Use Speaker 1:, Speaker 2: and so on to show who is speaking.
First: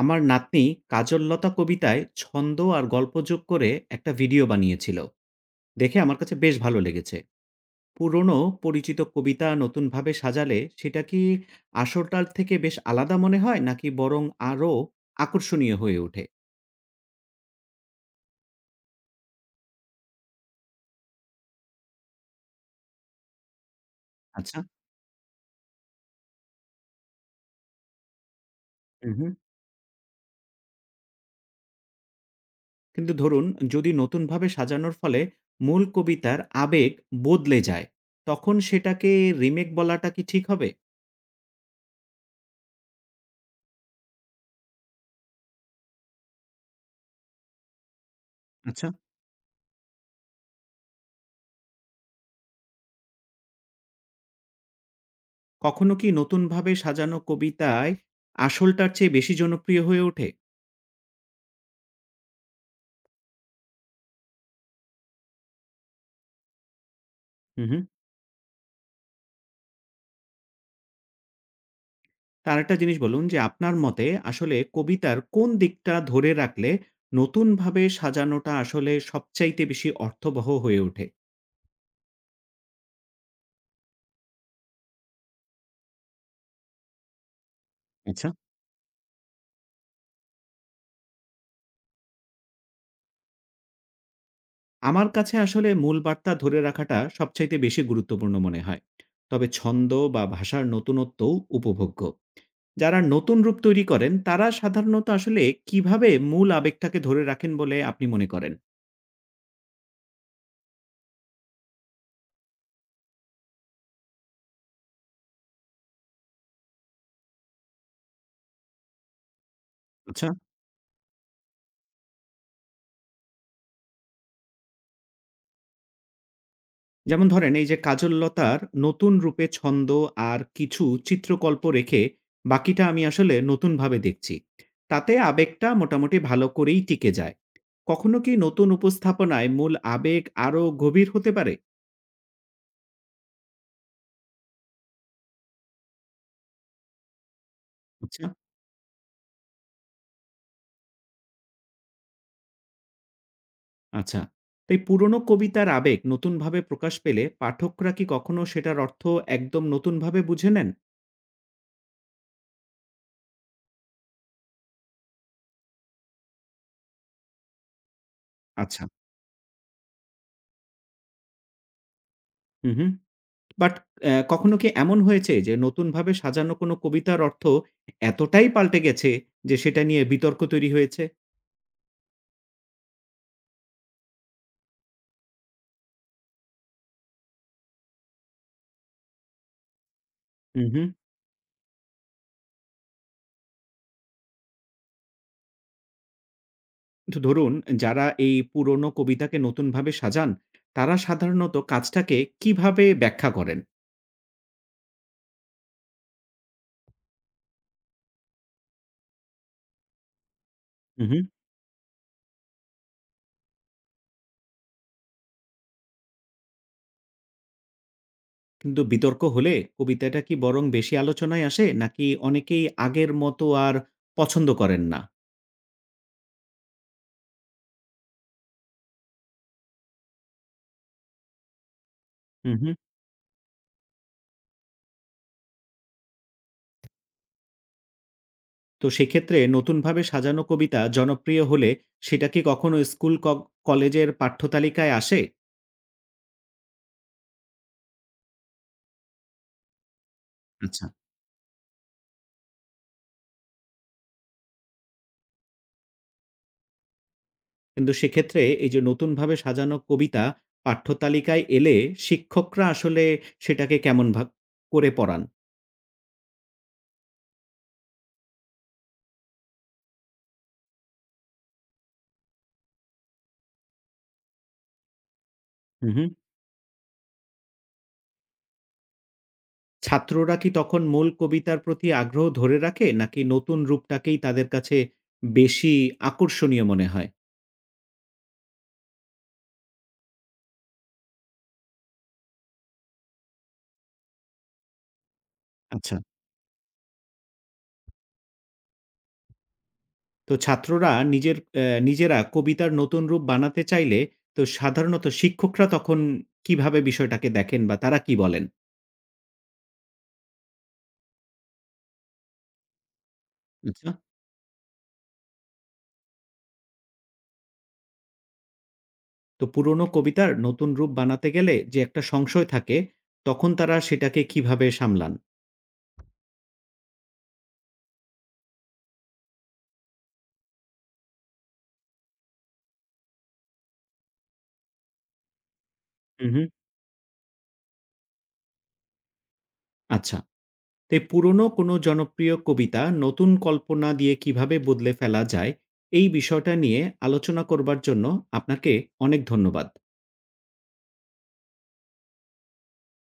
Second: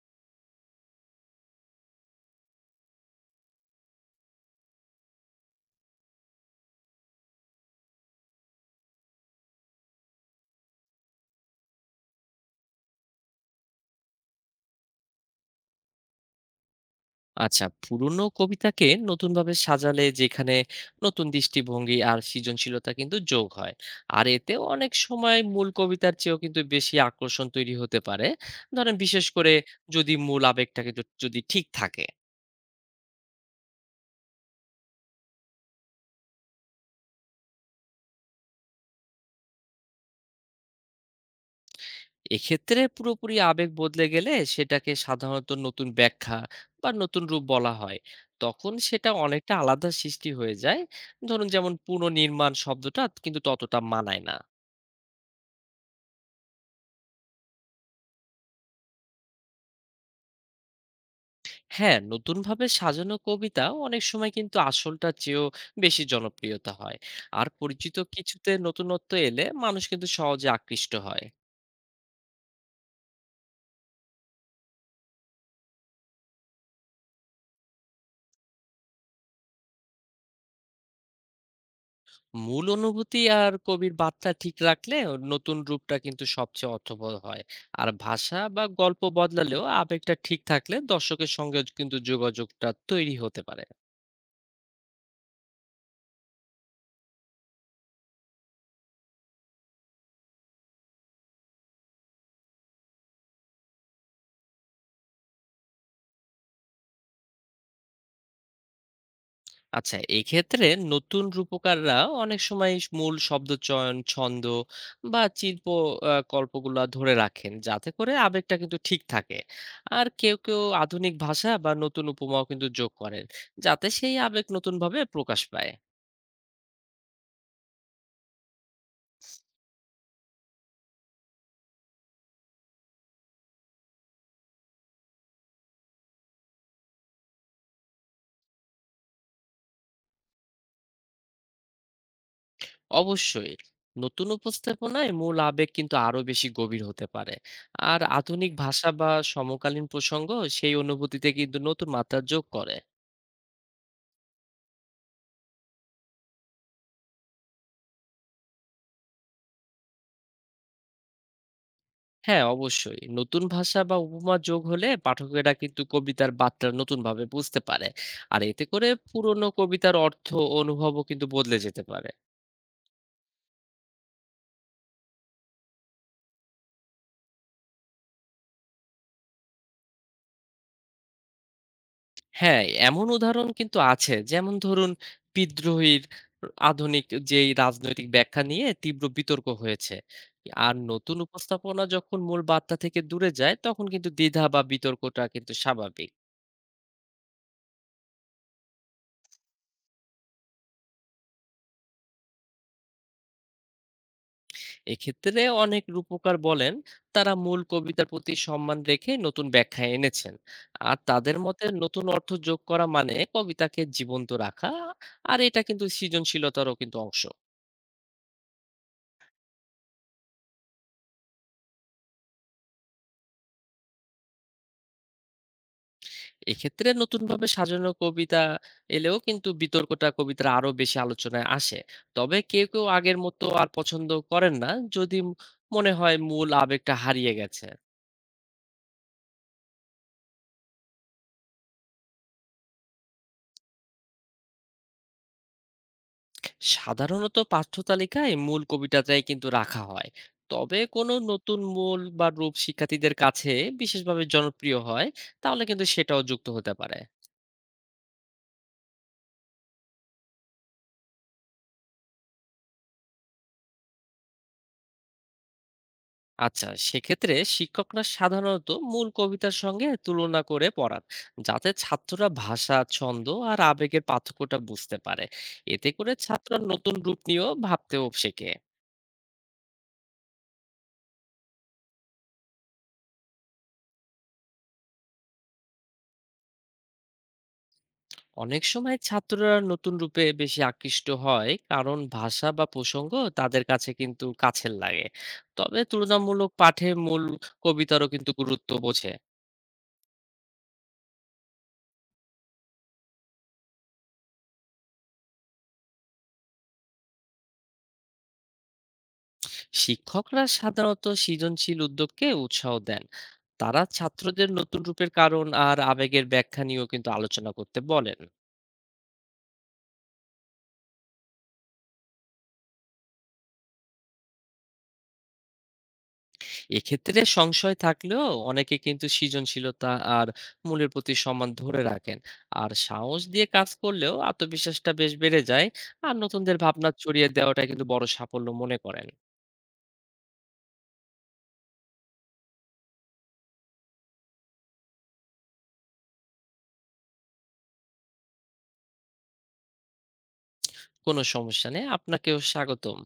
Speaker 1: আমার নাতনি কাজললতা কবিতায় ছন্দ আর গল্প যোগ করে একটা ভিডিও বানিয়েছিল, দেখে আমার কাছে বেশ ভালো লেগেছে। পুরনো পরিচিত কবিতা নতুনভাবে সাজালে সেটা কি আসরটার থেকে বেশ আলাদা মনে হয়, নাকি বরং আরও আকর্ষণীয় হয়ে ওঠে?
Speaker 2: আচ্ছা পুরনো কবিতাকে নতুন ভাবে সাজালে যেখানে নতুন দৃষ্টিভঙ্গি আর সৃজনশীলতা কিন্তু যোগ হয়। আর এতে
Speaker 1: আচ্ছা।
Speaker 2: অনেক সময় মূল কবিতার চেয়েও কিন্তু বেশি আকর্ষণ তৈরি হতে পারে। ধরেন বিশেষ
Speaker 1: হুম।
Speaker 2: করে যদি মূল আবেগটা কিন্তু যদি ঠিক থাকে।
Speaker 1: কিন্তু ধরুন, যদি নতুনভাবে সাজানোর ফলে মূল কবিতার আবেগ বদলে যায়, তখন সেটাকে রিমেক বলাটা কি ঠিক হবে?
Speaker 2: এক্ষেত্রে পুরোপুরি আবেগ বদলে গেলে সেটাকে সাধারণত নতুন ব্যাখ্যা বা নতুন রূপ বলা হয়। তখন
Speaker 1: আচ্ছা।
Speaker 2: সেটা অনেকটা আলাদা সৃষ্টি হয়ে যায়। ধরুন যেমন পুনর্নির্মাণ শব্দটা কিন্তু ততটা মানায় না।
Speaker 1: কখনো কি নতুনভাবে সাজানো কবিতায় আসলটার চেয়ে বেশি জনপ্রিয় হয়ে ওঠে?
Speaker 2: হ্যাঁ, নতুনভাবে সাজানো কবিতা অনেক সময় কিন্তু আসলটার চেয়েও বেশি জনপ্রিয়তা হয়। আর
Speaker 1: হুম, হুম।
Speaker 2: পরিচিত কিছুতে নতুনত্ব এলে মানুষ কিন্তু সহজে আকৃষ্ট হয়।
Speaker 1: তার একটা জিনিস বলুন যে আপনার মতে আসলে কবিতার কোন দিকটা ধরে রাখলে নতুনভাবে সাজানোটা আসলে সবচাইতে বেশি অর্থবহ হয়ে ওঠে?
Speaker 2: মূল অনুভূতি আর কবির বার্তা ঠিক রাখলে নতুন রূপটা কিন্তু সবচেয়ে অর্থবহ হয়। আর
Speaker 1: আচ্ছা।
Speaker 2: ভাষা বা গল্প বদলালেও আবেগটা ঠিক থাকলে দর্শকের সঙ্গে কিন্তু যোগাযোগটা তৈরি হতে পারে।
Speaker 1: আমার কাছে আসলে মূল বার্তা ধরে রাখাটা সবচাইতে বেশি গুরুত্বপূর্ণ মনে হয়। তবে ছন্দ বা ভাষার নতুনত্বও উপভোগ্য। যারা নতুন রূপ তৈরি করেন তারা সাধারণত আসলে কিভাবে মূল আবেগটাকে ধরে রাখেন বলে আপনি মনে করেন?
Speaker 2: আচ্ছা, এক্ষেত্রে নতুন রূপকাররা অনেক সময় মূল শব্দচয়ন, ছন্দ বা শিল্প কল্পগুলা ধরে রাখেন যাতে করে আবেগটা কিন্তু ঠিক থাকে। আর
Speaker 1: আচ্ছা।
Speaker 2: কেউ কেউ আধুনিক ভাষা বা নতুন উপমাও কিন্তু যোগ করেন যাতে সেই আবেগ নতুনভাবে প্রকাশ পায়।
Speaker 1: যেমন ধরেন, এই যে কাজললতার নতুন রূপে ছন্দ আর কিছু চিত্রকল্প রেখে বাকিটা আমি আসলে নতুনভাবে দেখছি। তাতে আবেগটা মোটামুটি ভালো করেই টিকে যায়। কখনো কি নতুন উপস্থাপনায় মূল আবেগ আরো গভীর হতে পারে?
Speaker 2: অবশ্যই, নতুন উপস্থাপনায় মূল আবেগ কিন্তু আরো বেশি গভীর হতে পারে। আর
Speaker 1: আচ্ছা,
Speaker 2: আধুনিক ভাষা বা সমকালীন প্রসঙ্গ সেই অনুভূতিতে কিন্তু নতুন মাত্রা যোগ করে।
Speaker 1: আচ্ছা। তাই পুরনো কবিতার আবেগ নতুনভাবে প্রকাশ পেলে পাঠকরা কি কখনো সেটার অর্থ একদম নতুনভাবে বুঝে নেন?
Speaker 2: হ্যাঁ, অবশ্যই। নতুন ভাষা বা উপমা যোগ হলে পাঠকেরা কিন্তু কবিতার বার্তা নতুনভাবে বুঝতে পারে। আর এতে
Speaker 1: আচ্ছা।
Speaker 2: করে পুরনো কবিতার অর্থ ও অনুভবও কিন্তু বদলে যেতে পারে।
Speaker 1: হু, হু। বাট কখনো কি এমন হয়েছে যে নতুনভাবে সাজানো কোনো কবিতার অর্থ এতটাই পাল্টে গেছে যে সেটা নিয়ে বিতর্ক তৈরি হয়েছে?
Speaker 2: হ্যাঁ, এমন উদাহরণ কিন্তু আছে। যেমন ধরুন বিদ্রোহীর আধুনিক যেই রাজনৈতিক ব্যাখ্যা নিয়ে তীব্র বিতর্ক হয়েছে।
Speaker 1: হুম,
Speaker 2: আর
Speaker 1: হুম।
Speaker 2: নতুন উপস্থাপনা যখন মূল বার্তা থেকে দূরে যায় তখন কিন্তু দ্বিধা বা বিতর্কটা কিন্তু স্বাভাবিক।
Speaker 1: তো ধরুন, যারা এই পুরনো কবিতাকে নতুনভাবে সাজান, তারা সাধারণত কাজটাকে কিভাবে ব্যাখ্যা করেন?
Speaker 2: এক্ষেত্রে অনেক রূপকার বলেন তারা মূল কবিতার প্রতি সম্মান রেখে নতুন ব্যাখ্যা এনেছেন। আর
Speaker 1: হুম, হুম।
Speaker 2: তাদের মতে নতুন অর্থ যোগ করা মানে কবিতাকে জীবন্ত রাখা। আর এটা কিন্তু সৃজনশীলতারও কিন্তু অংশ।
Speaker 1: কিন্তু বিতর্ক হলে কবিতাটা কি বরং বেশি আলোচনায় আসে, নাকি অনেকেই আগের মতো আর পছন্দ করেন না?
Speaker 2: এক্ষেত্রে নতুনভাবে সাজানো কবিতা এলেও কিন্তু বিতর্কটা কবিতার আরো বেশি আলোচনায় আসে। তবে
Speaker 1: হুম,
Speaker 2: কেউ
Speaker 1: হুম।
Speaker 2: কেউ আগের মতো আর পছন্দ করেন না, যদি মনে হয় মূল আবেগটা হারিয়ে গেছে।
Speaker 1: তো সেক্ষেত্রে নতুনভাবে সাজানো কবিতা জনপ্রিয় হলে সেটা কি কখনো স্কুল, কলেজের পাঠ্যতালিকায় আসে?
Speaker 2: সাধারণত পাঠ্যতালিকায় মূল কবিতাটাই কিন্তু রাখা হয়। তবে
Speaker 1: আচ্ছা।
Speaker 2: কোনো নতুন মূল বা রূপ শিক্ষার্থীদের কাছে বিশেষভাবে জনপ্রিয় হয়, তাহলে কিন্তু সেটাও যুক্ত হতে পারে।
Speaker 1: কিন্তু সেক্ষেত্রে এই যে নতুনভাবে সাজানো কবিতা পাঠ্যতালিকায় এলে শিক্ষকরা আসলে সেটাকে কেমন ভাগ করে পড়ান?
Speaker 2: আচ্ছা সেক্ষেত্রে শিক্ষকরা সাধারণত মূল কবিতার সঙ্গে তুলনা করে পড়ান, যাতে ছাত্ররা ভাষা, ছন্দ আর আবেগের পার্থক্যটা বুঝতে পারে। এতে
Speaker 1: হুম, হুম।
Speaker 2: করে ছাত্ররা নতুন রূপ নিয়েও ভাবতেও শেখে।
Speaker 1: ছাত্ররা কি তখন মূল কবিতার প্রতি আগ্রহ ধরে রাখে, নাকি নতুন রূপটাকেই তাদের কাছে বেশি আকর্ষণীয় মনে হয়?
Speaker 2: অনেক সময় ছাত্ররা নতুন রূপে বেশি আকৃষ্ট হয় কারণ ভাষা বা প্রসঙ্গ তাদের কাছে কিন্তু কাছের লাগে। তবে
Speaker 1: আচ্ছা।
Speaker 2: তুলনামূলক পাঠে মূল কবিতারও কিন্তু গুরুত্ব বোঝে।
Speaker 1: তো ছাত্ররা নিজেরা কবিতার নতুন রূপ বানাতে চাইলে তো সাধারণত শিক্ষকরা তখন কিভাবে বিষয়টাকে দেখেন বা তারা কি বলেন?
Speaker 2: শিক্ষকরা সাধারণত সৃজনশীল উদ্যোগকে উৎসাহ দেন। তারা
Speaker 1: আচ্ছা।
Speaker 2: ছাত্রদের নতুন রূপের কারণ আর আবেগের ব্যাখ্যা নিয়েও কিন্তু আলোচনা করতে বলেন।
Speaker 1: তো পুরোনো কবিতার নতুন রূপ বানাতে গেলে যে একটা সংশয় থাকে, তখন তারা সেটাকে কিভাবে সামলান?
Speaker 2: এক্ষেত্রে সংশয় থাকলেও অনেকে কিন্তু সৃজনশীলতা আর মূলের প্রতি সম্মান ধরে রাখেন। আর সাহস দিয়ে কাজ করলেও আত্মবিশ্বাসটা বেশ বেড়ে যায়। আর
Speaker 1: হু, হু।
Speaker 2: নতুনদের ভাবনা ছড়িয়ে দেওয়াটা কিন্তু বড় সাফল্য মনে করেন।
Speaker 1: আচ্ছা। তো এই পুরোনো কোনো জনপ্রিয় কবিতা নতুন কল্পনা দিয়ে কিভাবে বদলে ফেলা যায়, এই বিষয়টা নিয়ে আলোচনা করবার জন্য আপনাকে অনেক ধন্যবাদ।
Speaker 2: কোনো সমস্যা নেই, আপনাকেও স্বাগতম।